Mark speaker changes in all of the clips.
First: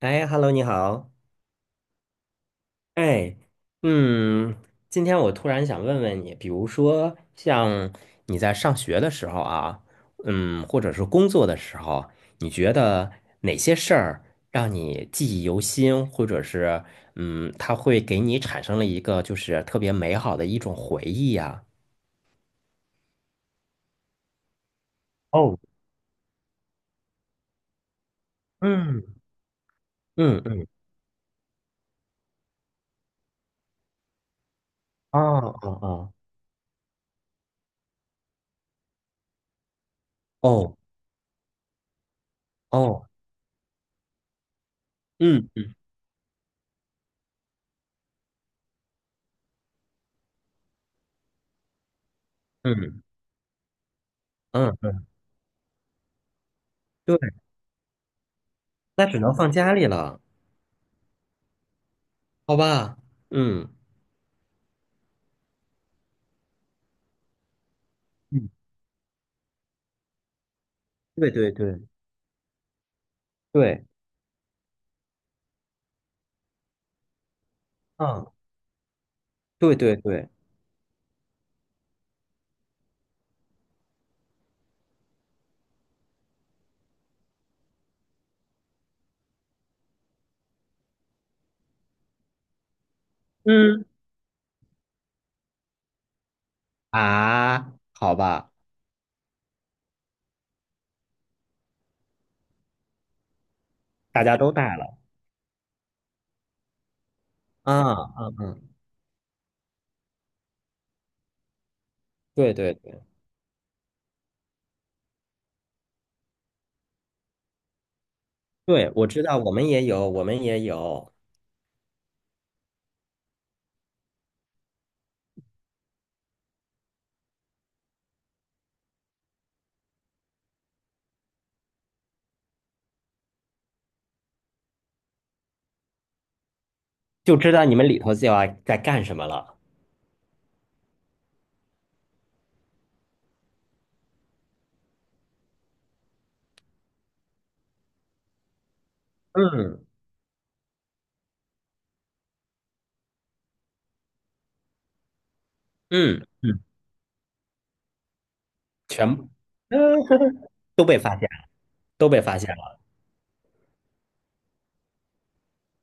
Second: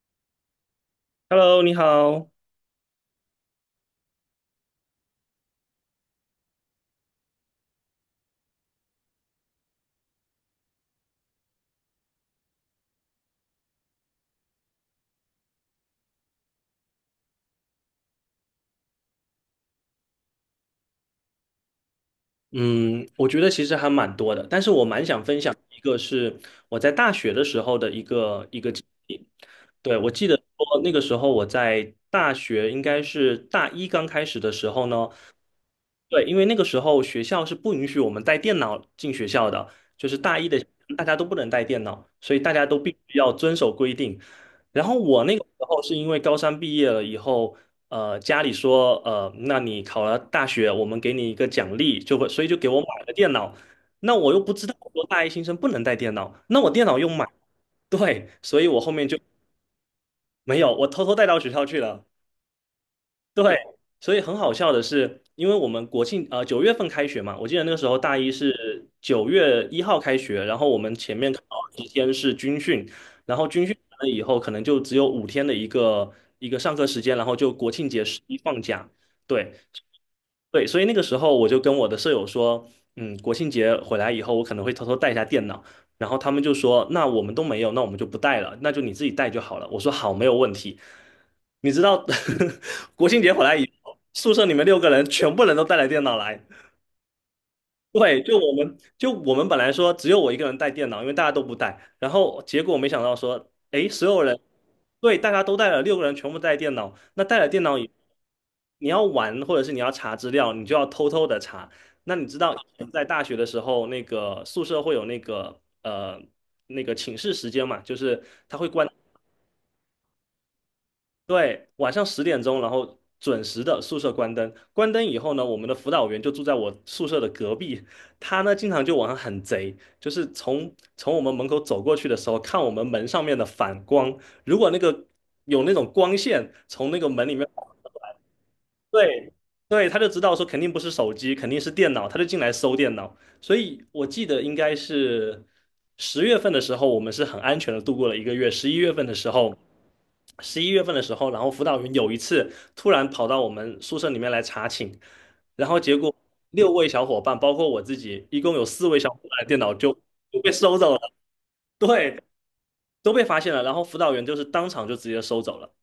Speaker 1: 哎，Hello，你好。
Speaker 2: Hello，你好。
Speaker 1: 哎，嗯，今天我突然想问问你，比如说像你在上学的时候啊，或者是工作的时候，你觉得哪些事儿让你记忆犹新，或者是它会给你产生了一个就是特别美好的一种回忆呀？
Speaker 2: 嗯，我觉得其实还蛮多的，但是我蛮想分享
Speaker 1: 哦，
Speaker 2: 一个是我在大学的时候的一个经
Speaker 1: 嗯
Speaker 2: 历。对，我记得
Speaker 1: 嗯嗯，
Speaker 2: 说那个时候我在大学应该是大一刚开始的时候呢，
Speaker 1: 啊啊啊，
Speaker 2: 对，因为那个时候学校是不允许我们带电脑进学校的，就是大一的
Speaker 1: 哦
Speaker 2: 大家都不能带电脑，所以大家都必
Speaker 1: 哦，
Speaker 2: 须要遵守规定。然后我那个时
Speaker 1: 嗯
Speaker 2: 候是因为高三毕业了以后，家里说，那你考了大学，我们给你一个奖励，就会，所以就给我买
Speaker 1: 嗯
Speaker 2: 了电脑。那我又不知道
Speaker 1: 嗯
Speaker 2: 说
Speaker 1: 嗯，
Speaker 2: 大一新生不能带电脑，那我电脑又
Speaker 1: 对，
Speaker 2: 买，对，所以我后
Speaker 1: 那
Speaker 2: 面
Speaker 1: 只
Speaker 2: 就
Speaker 1: 能放家里了，
Speaker 2: 没有，我偷偷带到学校去了。
Speaker 1: 好吧？
Speaker 2: 对，
Speaker 1: 嗯。
Speaker 2: 所以很好笑的是，因为我们国庆9月份开学嘛，我记得那个时候大一
Speaker 1: 嗯，
Speaker 2: 是9月1号开学，然后我们前
Speaker 1: 对
Speaker 2: 面刚
Speaker 1: 对
Speaker 2: 好
Speaker 1: 对
Speaker 2: 几天是军训，然后军训
Speaker 1: 对，
Speaker 2: 完了以后，可能就只有5天的一个上课时间，然后就国庆节十
Speaker 1: 嗯，
Speaker 2: 一放假。对，
Speaker 1: 对对对
Speaker 2: 对，所以那个时候我就跟我的舍友说，嗯，国庆节回来以后，我可能会偷偷带一下电脑。然后他们就说，那我们都没有，那我们就不带了，那就你自己带就好了。我说好，没有问题。你知道，国庆节回来以
Speaker 1: 嗯，
Speaker 2: 后，宿舍里面六个人全部人都带了电脑来，
Speaker 1: 啊，好
Speaker 2: 对，就
Speaker 1: 吧，
Speaker 2: 我们就我们本来说只有我一个人带电脑，因为大家都不带，然后结果没想到说，诶，所有
Speaker 1: 大家
Speaker 2: 人，
Speaker 1: 都带了，
Speaker 2: 对，大家都带了，六个人全部带电脑，那带了电脑以
Speaker 1: 啊嗯嗯，
Speaker 2: 你要玩或者是你要查资料，你就要偷偷的查。那你知道
Speaker 1: 对
Speaker 2: 以
Speaker 1: 对
Speaker 2: 前
Speaker 1: 对
Speaker 2: 在大学的时候，那个宿舍会有那个那个寝室时间嘛，就是
Speaker 1: 对，我知道，我们也有，我们也有，
Speaker 2: 对，晚上十点钟，然后准时的宿舍关灯。关灯以后呢，我们的辅导员就住在我宿舍的隔壁。他呢，经常就晚上很贼，就是从我们门口走过去的时候，看我们门上面的反光。如果那个有那种光线从那个门里
Speaker 1: 就
Speaker 2: 面
Speaker 1: 知道你们里头就要在干什么
Speaker 2: 对，
Speaker 1: 了，
Speaker 2: 对，他就知道说肯定不是手机，肯定是电脑，他就进来搜电脑。所以我记得应该是10月份的时候，我们是很安全的度过了一个月。十一月份的时候，
Speaker 1: 嗯
Speaker 2: 然后辅导员有一次突然跑到我们宿舍里面来查寝，然后结果
Speaker 1: 嗯嗯，
Speaker 2: 6位小伙伴，包括我自己，一共有4位小
Speaker 1: 全
Speaker 2: 伙
Speaker 1: 部
Speaker 2: 伴的电脑
Speaker 1: 嗯
Speaker 2: 就被收
Speaker 1: 都
Speaker 2: 走
Speaker 1: 被
Speaker 2: 了，
Speaker 1: 发都被
Speaker 2: 对，
Speaker 1: 发现了。
Speaker 2: 都被发现了。然后辅导员就是当场就直接收走了。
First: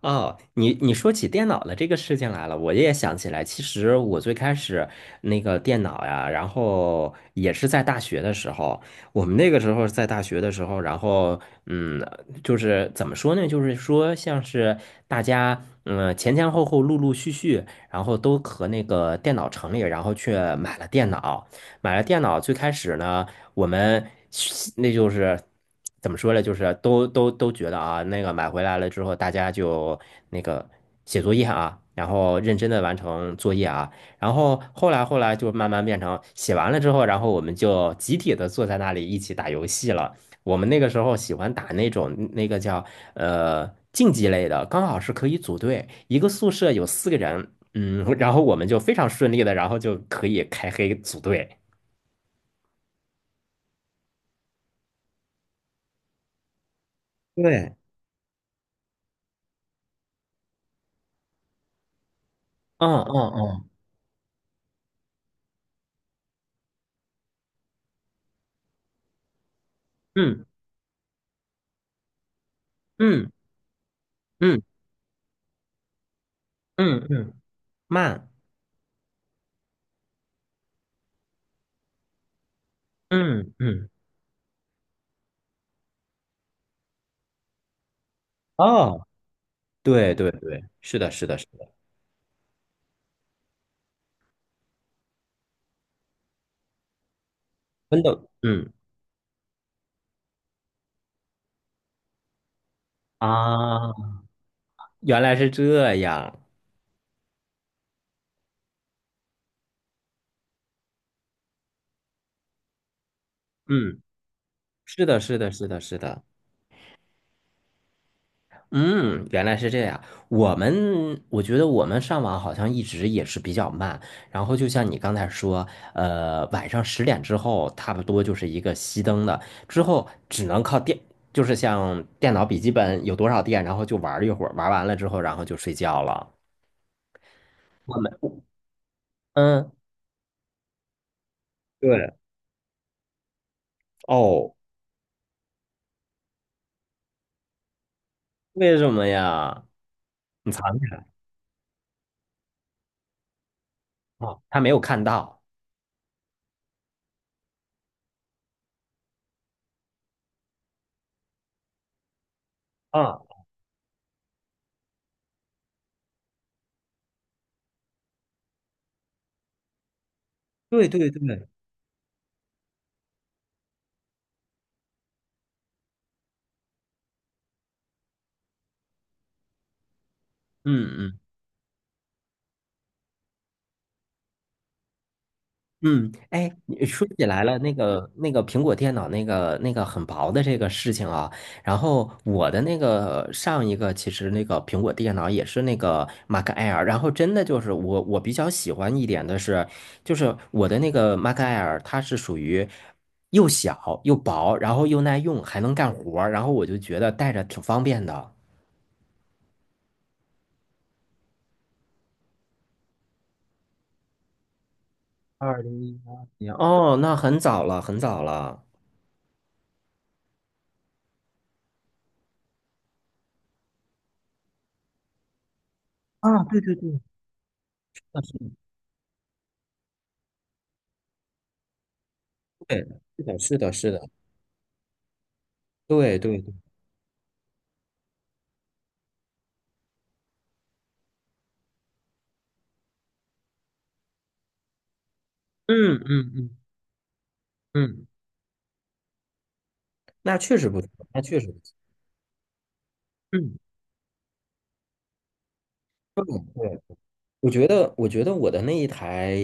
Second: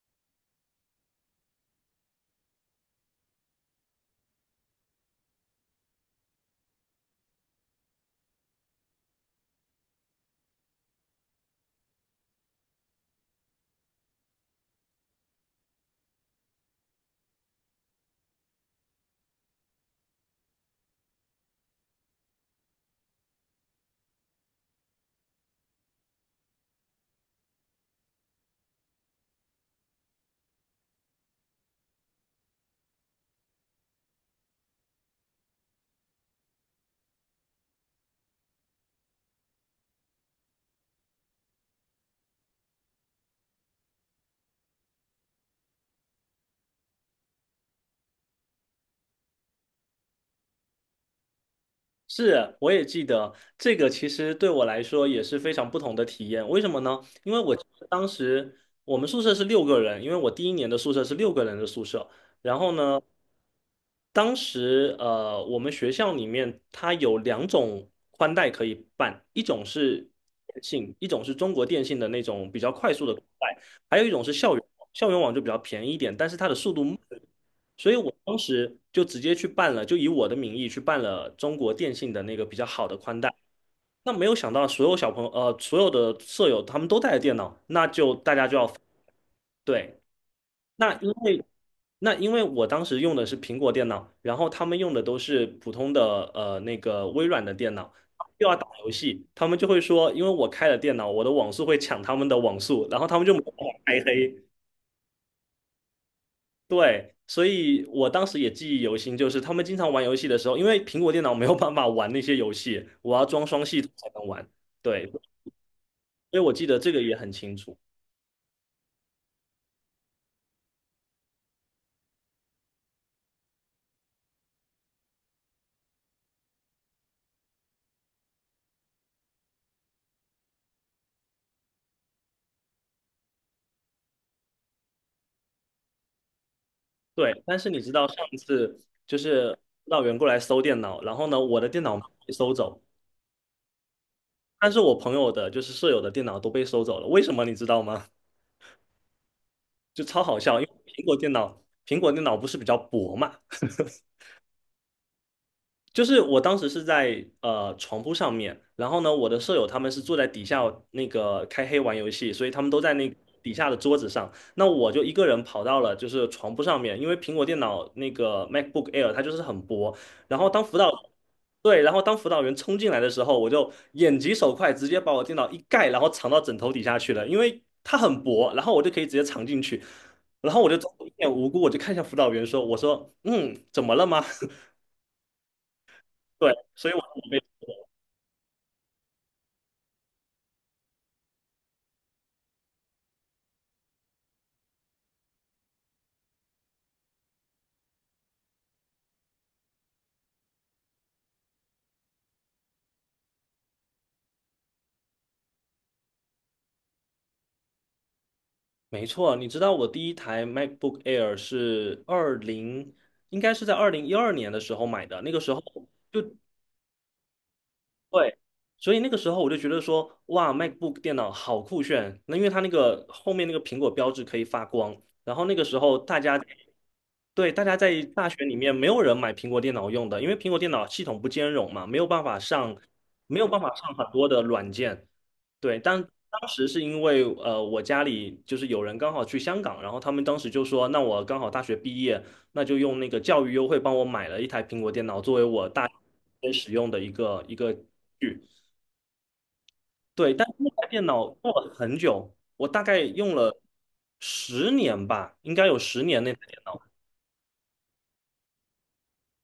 Speaker 1: 哦，你说起电脑的这个事情来了，我也想起来。其实我最开始那个电脑呀，然后也是在大学的时候。我们那个时候在大学的时候，然后嗯，就是怎么说呢？就是说像是大家前前后后陆陆续续，然后都和那个电脑城里，然后去买了电脑。最开始呢。我们那就是怎么说呢？就是都觉得啊，那个买回来了之后，大家就那个写作业啊，然后认真的完成作业啊，然后后来就慢慢变成写完了之后，然后我们就集体的坐在那里一起打游戏了。我们那个时候喜欢打那种那个叫竞技类的，刚好是可以组队，一个宿舍有4个人，然后我们就非常顺利的，然后就可以开黑组队。
Speaker 2: 是，我也记得这个，其实对我来说也是非常不同的体验。为什么呢？因为我记
Speaker 1: 对，
Speaker 2: 得当时我们宿舍是六个人，因为我第一年的宿舍是六个人的宿舍。然后
Speaker 1: 嗯
Speaker 2: 呢，
Speaker 1: 嗯嗯，
Speaker 2: 当时我们学校里面它有两种宽带可以办，一种是
Speaker 1: 嗯
Speaker 2: 电信，一种是中国电信的那种比较快速的宽
Speaker 1: 嗯
Speaker 2: 带，还有一种是校
Speaker 1: 嗯
Speaker 2: 园网校园网就比较便宜一点，但是它的速度慢，
Speaker 1: 嗯嗯，
Speaker 2: 所以我
Speaker 1: 慢，
Speaker 2: 当时就直接去办了，就以我的名义去办了中国电信的那个比较好的宽带。
Speaker 1: 嗯嗯，
Speaker 2: 那没有想到，所有小朋友，呃，所有的舍友他们都带着电脑，那就大家就要
Speaker 1: 哦，
Speaker 2: 对。
Speaker 1: 对对对，
Speaker 2: 那
Speaker 1: 是
Speaker 2: 因
Speaker 1: 的，是的，
Speaker 2: 为
Speaker 1: 是的，
Speaker 2: 那因为我当时用的是苹果电脑，然后他们用的都是普通的那个微软的电脑，
Speaker 1: 真的，
Speaker 2: 又要打
Speaker 1: 嗯
Speaker 2: 游戏，他们就会说，因为我开了电脑，我的网速会抢他们的网速，然后他们就把我
Speaker 1: 啊，
Speaker 2: 开黑。
Speaker 1: 原来是这样，
Speaker 2: 对，所以我当时也记忆犹新，就是他们经常玩游戏的时候，因为苹果电脑没有办法玩那些游戏，我要装双系统
Speaker 1: 嗯，
Speaker 2: 才能玩。
Speaker 1: 是
Speaker 2: 对，
Speaker 1: 的，是的，是的，是的，
Speaker 2: 所以我记得这个也很清楚。
Speaker 1: 嗯，原来是这样。我觉得我们上网好像一直也是比较慢，然后就像你刚才说，晚上10点之后差不多就是一个熄灯的，之后只能靠电，就是像电脑笔记本有多少电，然后就玩儿一会儿，玩完了之后然后就睡觉了。
Speaker 2: 对，但是你知
Speaker 1: 我
Speaker 2: 道
Speaker 1: 们
Speaker 2: 上一次就是
Speaker 1: 嗯，
Speaker 2: 辅导员过来搜电脑，然后呢，我的电脑
Speaker 1: 对，
Speaker 2: 被搜走，
Speaker 1: 哦，
Speaker 2: 但是我朋友的，就是舍友的电脑都被收走了。为什么你知道吗？
Speaker 1: 为什么呀？
Speaker 2: 就超好
Speaker 1: 你
Speaker 2: 笑，
Speaker 1: 藏
Speaker 2: 因为
Speaker 1: 起
Speaker 2: 苹
Speaker 1: 来
Speaker 2: 果电脑，苹果电脑不是比较薄嘛，
Speaker 1: 啊？他没有看到
Speaker 2: 就是我当时是在床铺上面，然后呢，我的舍友他们是坐在底下那个开黑玩游戏，所以他们都在那
Speaker 1: 啊？
Speaker 2: 底下的桌子上。那我就一个人跑到了就是床铺上面，因为苹果电脑那个 MacBook Air 它就是很薄。然后当辅
Speaker 1: 对
Speaker 2: 导
Speaker 1: 对对，
Speaker 2: 对，然后当辅导员冲进来的时候，我就眼疾手快，直接把我电脑一盖，然后藏到枕头底下去了，因为它很薄，然后我就可以直接藏进去。然后我
Speaker 1: 嗯
Speaker 2: 就装作一
Speaker 1: 嗯
Speaker 2: 脸无辜，我就看向辅导员说："我说，嗯，怎么了吗？"
Speaker 1: 嗯，哎，
Speaker 2: 对，
Speaker 1: 你
Speaker 2: 所以我。
Speaker 1: 说起来了，那个苹果电脑那个很薄的这个事情啊，然后我的那个上一个其实那个苹果电脑也是那个 Mac Air，然后真的就是我比较喜欢一点的是，就是我的那个 Mac Air 它是属于又小又薄，然后又耐用，还能干活儿，然后我就觉得带着挺方便的。
Speaker 2: 没错，你知道我第一台 MacBook Air 是二零，应该是在2012年的时候买的。那个时候
Speaker 1: 二零一八
Speaker 2: 就
Speaker 1: 年，哦，那很早了，很早
Speaker 2: 对，
Speaker 1: 了。
Speaker 2: 所以那个时候我就觉得说，哇，MacBook 电脑好酷炫。那因为它那个后面那个苹果标志可以发光，然后那个时候大家对，大家在
Speaker 1: 那
Speaker 2: 大学
Speaker 1: 是
Speaker 2: 里面没有人买苹果电脑用的，因为苹果电脑系统不兼容嘛，没有办法上，
Speaker 1: 对的，是的，
Speaker 2: 没有
Speaker 1: 是
Speaker 2: 办
Speaker 1: 的，
Speaker 2: 法
Speaker 1: 是
Speaker 2: 上很
Speaker 1: 的，
Speaker 2: 多的软件。对，当
Speaker 1: 对对
Speaker 2: 当
Speaker 1: 对
Speaker 2: 时是因为我家里就是有人刚好去香港，然后他们当时就说，那我刚好大学毕业，那就用那个教育优惠帮我买了一台苹果电脑，作为我大
Speaker 1: 嗯嗯
Speaker 2: 学
Speaker 1: 嗯
Speaker 2: 使用的一个
Speaker 1: 嗯
Speaker 2: 具。对，
Speaker 1: 那
Speaker 2: 但是
Speaker 1: 确实
Speaker 2: 那
Speaker 1: 不
Speaker 2: 台
Speaker 1: 错，
Speaker 2: 电
Speaker 1: 那
Speaker 2: 脑
Speaker 1: 确实
Speaker 2: 用
Speaker 1: 不错。
Speaker 2: 了很久，我大概用
Speaker 1: 嗯
Speaker 2: 了十年吧，应该有十年
Speaker 1: 嗯，
Speaker 2: 那。
Speaker 1: 对，我觉得我的那一台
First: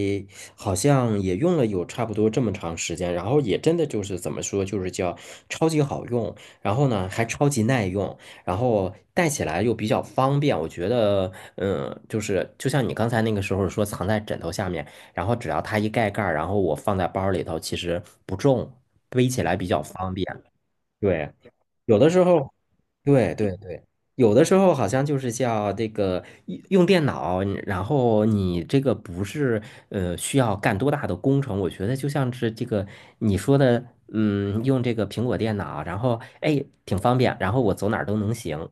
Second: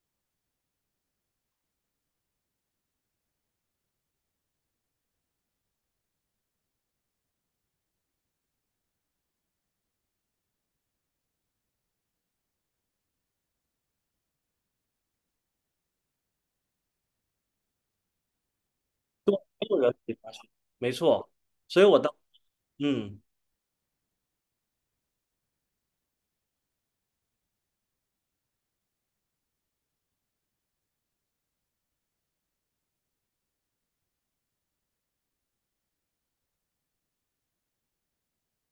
Speaker 1: 好像也用了有差不多这么长时间，然后也真的就是怎么说，就是叫超级好用，然后呢还超级耐用，然后带起来又比较方便。我觉得，就是就像你刚才那个时候说藏在枕头下面，然后只要它一盖盖儿，然后我放在包里头，其实不重，背起来比
Speaker 2: 没有
Speaker 1: 较
Speaker 2: 人可
Speaker 1: 方
Speaker 2: 以
Speaker 1: 便。
Speaker 2: 发现没错。
Speaker 1: 对，
Speaker 2: 所以我
Speaker 1: 有的
Speaker 2: 当，
Speaker 1: 时候，
Speaker 2: 嗯，
Speaker 1: 对对对，有的时候好像就是叫这个用用电脑，然后你这个不是需要干多大的工程，我觉得就像是这个你说的，用这个苹果电脑，然后哎挺方便，然后我走哪儿都能行。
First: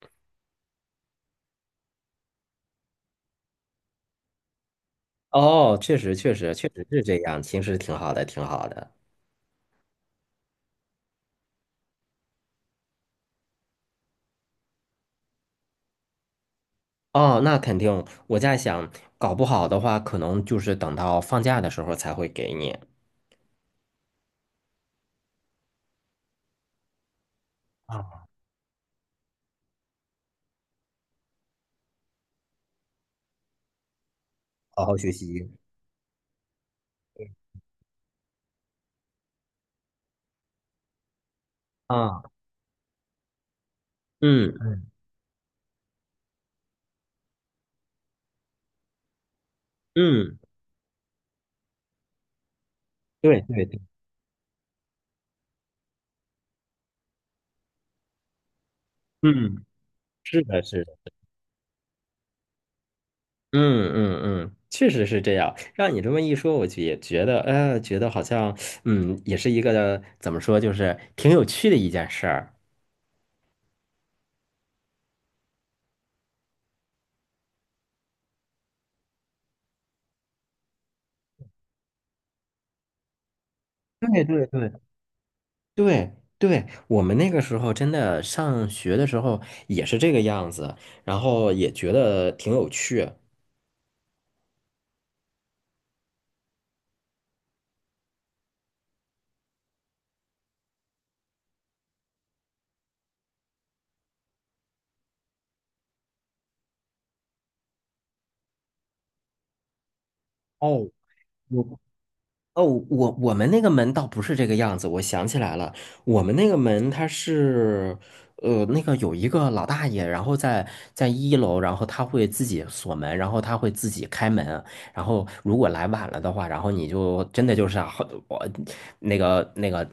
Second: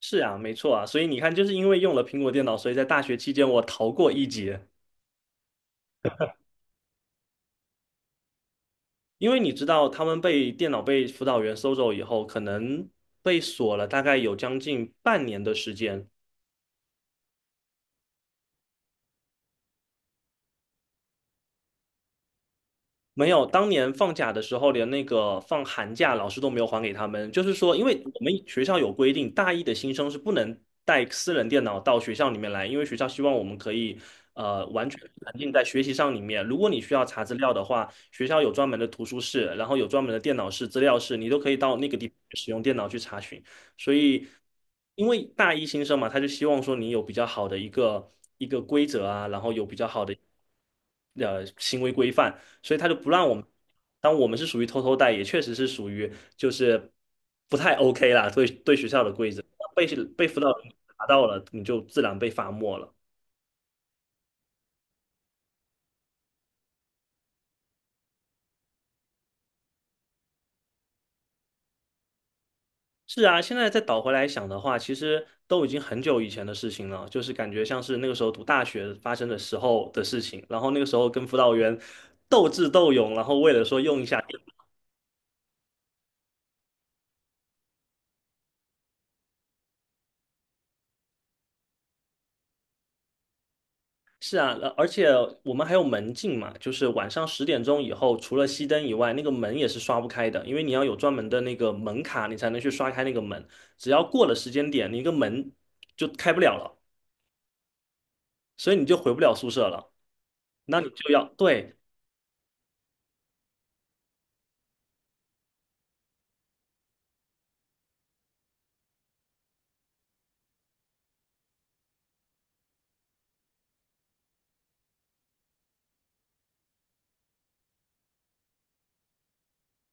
Speaker 2: 是啊，没错啊。所以你看，就是因为用了苹果电脑，所以在大学期间我逃过一劫。
Speaker 1: 哦，确实确实确实是这样，其实挺好的，挺好的。
Speaker 2: 因为你知道，他们被电脑被辅导员收走以后，可能被锁了大概有将近半年的时间。
Speaker 1: 哦，那肯定，我在想，搞不好的话，可能就是等到放假的时候才会给你。
Speaker 2: 没有，当年放假的时候，连那个放寒假，老师都没有还给他们。就是说，因为我
Speaker 1: 啊，
Speaker 2: 们学校有规定，大一的新生是不能带私人电脑到学校里面来，因为学校希望我们可以
Speaker 1: 好
Speaker 2: 完
Speaker 1: 好
Speaker 2: 全
Speaker 1: 学
Speaker 2: 沉
Speaker 1: 习。
Speaker 2: 浸在学习上里面。如果你需要查资料的话，学校有专门的图书室，然后有专门的电脑室、资料室，你都可以到那个地方
Speaker 1: 啊。
Speaker 2: 使用电脑去查询。所以，
Speaker 1: 嗯
Speaker 2: 因为大一新生嘛，他就希望说你有比较好的一个一个规则啊，然后有比较好的。
Speaker 1: 嗯，
Speaker 2: 行为规范，所以他就不让我
Speaker 1: 对
Speaker 2: 们。
Speaker 1: 对对，
Speaker 2: 当我们是属于偷偷带，也确实是属于就是不太 OK 啦，对学校的规则
Speaker 1: 嗯
Speaker 2: 被被辅
Speaker 1: 是
Speaker 2: 导
Speaker 1: 的，
Speaker 2: 员
Speaker 1: 是的，
Speaker 2: 查到了，你就自然被罚没了。
Speaker 1: 嗯嗯嗯，确实是这样。让你这么一说，我就也觉得，觉得好像，也是一个怎么说，就是挺有趣的一件事儿。
Speaker 2: 是啊，现在再倒回来想的话，其实都已经很久以前的事情了，就是感觉像是那个时候读大学发生的时候的事情，然后那个时候跟辅导员斗智斗勇，然后为了说用一
Speaker 1: 对
Speaker 2: 下。
Speaker 1: 对对，对对，我们那个时候真的上学的时候也是这个样子，然后也觉得挺有趣。
Speaker 2: 是啊，而且我们还有门禁嘛，就是晚上十点钟以后，除了熄灯以外，那个门也是刷不开的，因为你要有专门的那个门卡，你才能去刷开那个门。只要过了时间点，你一个门就开不了了，所以你就回不了宿舍了。那
Speaker 1: 哦，
Speaker 2: 你就要，对，
Speaker 1: 我哦，我们那个门倒不是这个样子，我想起来了，我们那个门它是，那个有一个老大爷，然后在一楼，然后他会自己锁门，然后他会自己开门，然后如果来晚了的话，然后你就真的就是啊好我那个那个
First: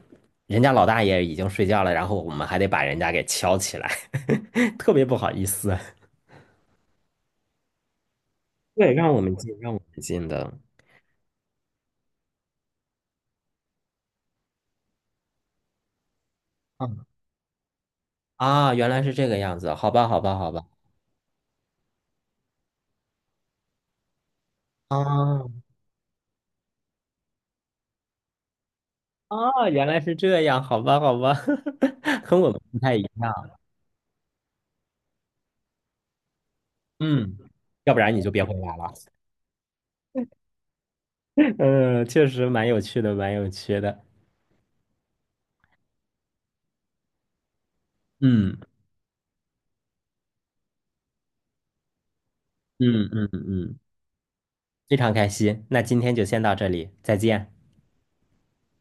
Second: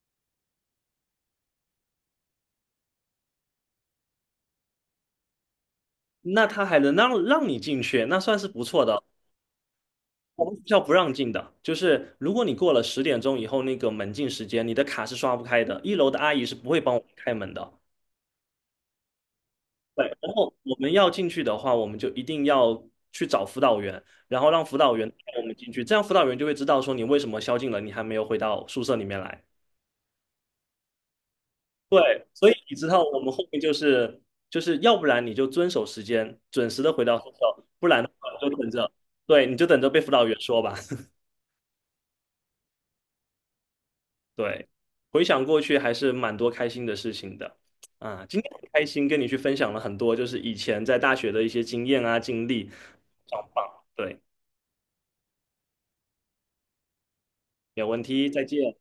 Speaker 1: 人家老大爷已经睡觉了，然后我们还得把人家给敲起来，特别不好意思。
Speaker 2: 那他还能让你进去，那算是不错
Speaker 1: 对，
Speaker 2: 的。
Speaker 1: 让我们进，让我们进
Speaker 2: 我
Speaker 1: 的。
Speaker 2: 们学校不让进的，就是如果你过了十点钟以后那个门禁时间，你的卡是刷不开的，一楼的阿姨是不会帮我
Speaker 1: 嗯
Speaker 2: 们开门的。
Speaker 1: 啊，原来是这个样子，好
Speaker 2: 对，
Speaker 1: 吧，好
Speaker 2: 然
Speaker 1: 吧，好
Speaker 2: 后
Speaker 1: 吧。
Speaker 2: 我们要进去的话，我们就一定要去找辅导员，然后让辅导员带我们
Speaker 1: 啊。
Speaker 2: 进去，这样辅导员就会知道说你为什么宵禁了，你还没有回到宿舍里面来。
Speaker 1: 哦，原来是这样，好吧，好吧，
Speaker 2: 对，
Speaker 1: 和
Speaker 2: 所
Speaker 1: 我
Speaker 2: 以
Speaker 1: 们
Speaker 2: 你
Speaker 1: 不
Speaker 2: 知
Speaker 1: 太一
Speaker 2: 道我们后面
Speaker 1: 样。
Speaker 2: 就是要不然你就遵守时间，准时的回到宿
Speaker 1: 嗯，
Speaker 2: 舍，不
Speaker 1: 要不
Speaker 2: 然的
Speaker 1: 然你就
Speaker 2: 话
Speaker 1: 别
Speaker 2: 你
Speaker 1: 回
Speaker 2: 就等
Speaker 1: 来
Speaker 2: 着，
Speaker 1: 了。
Speaker 2: 对，你就等着被辅导员说吧。
Speaker 1: 嗯，确实蛮有趣的，蛮有趣的。
Speaker 2: 对，回想过去还是蛮多开心的事情的啊，今天很
Speaker 1: 嗯
Speaker 2: 开心跟你去分享了很多就是以前在大学的一些经验啊经历，非
Speaker 1: 嗯嗯
Speaker 2: 常棒。
Speaker 1: 嗯，
Speaker 2: 对，
Speaker 1: 非常开心。那今天就先到这里，再见。
Speaker 2: 没有问题，再见。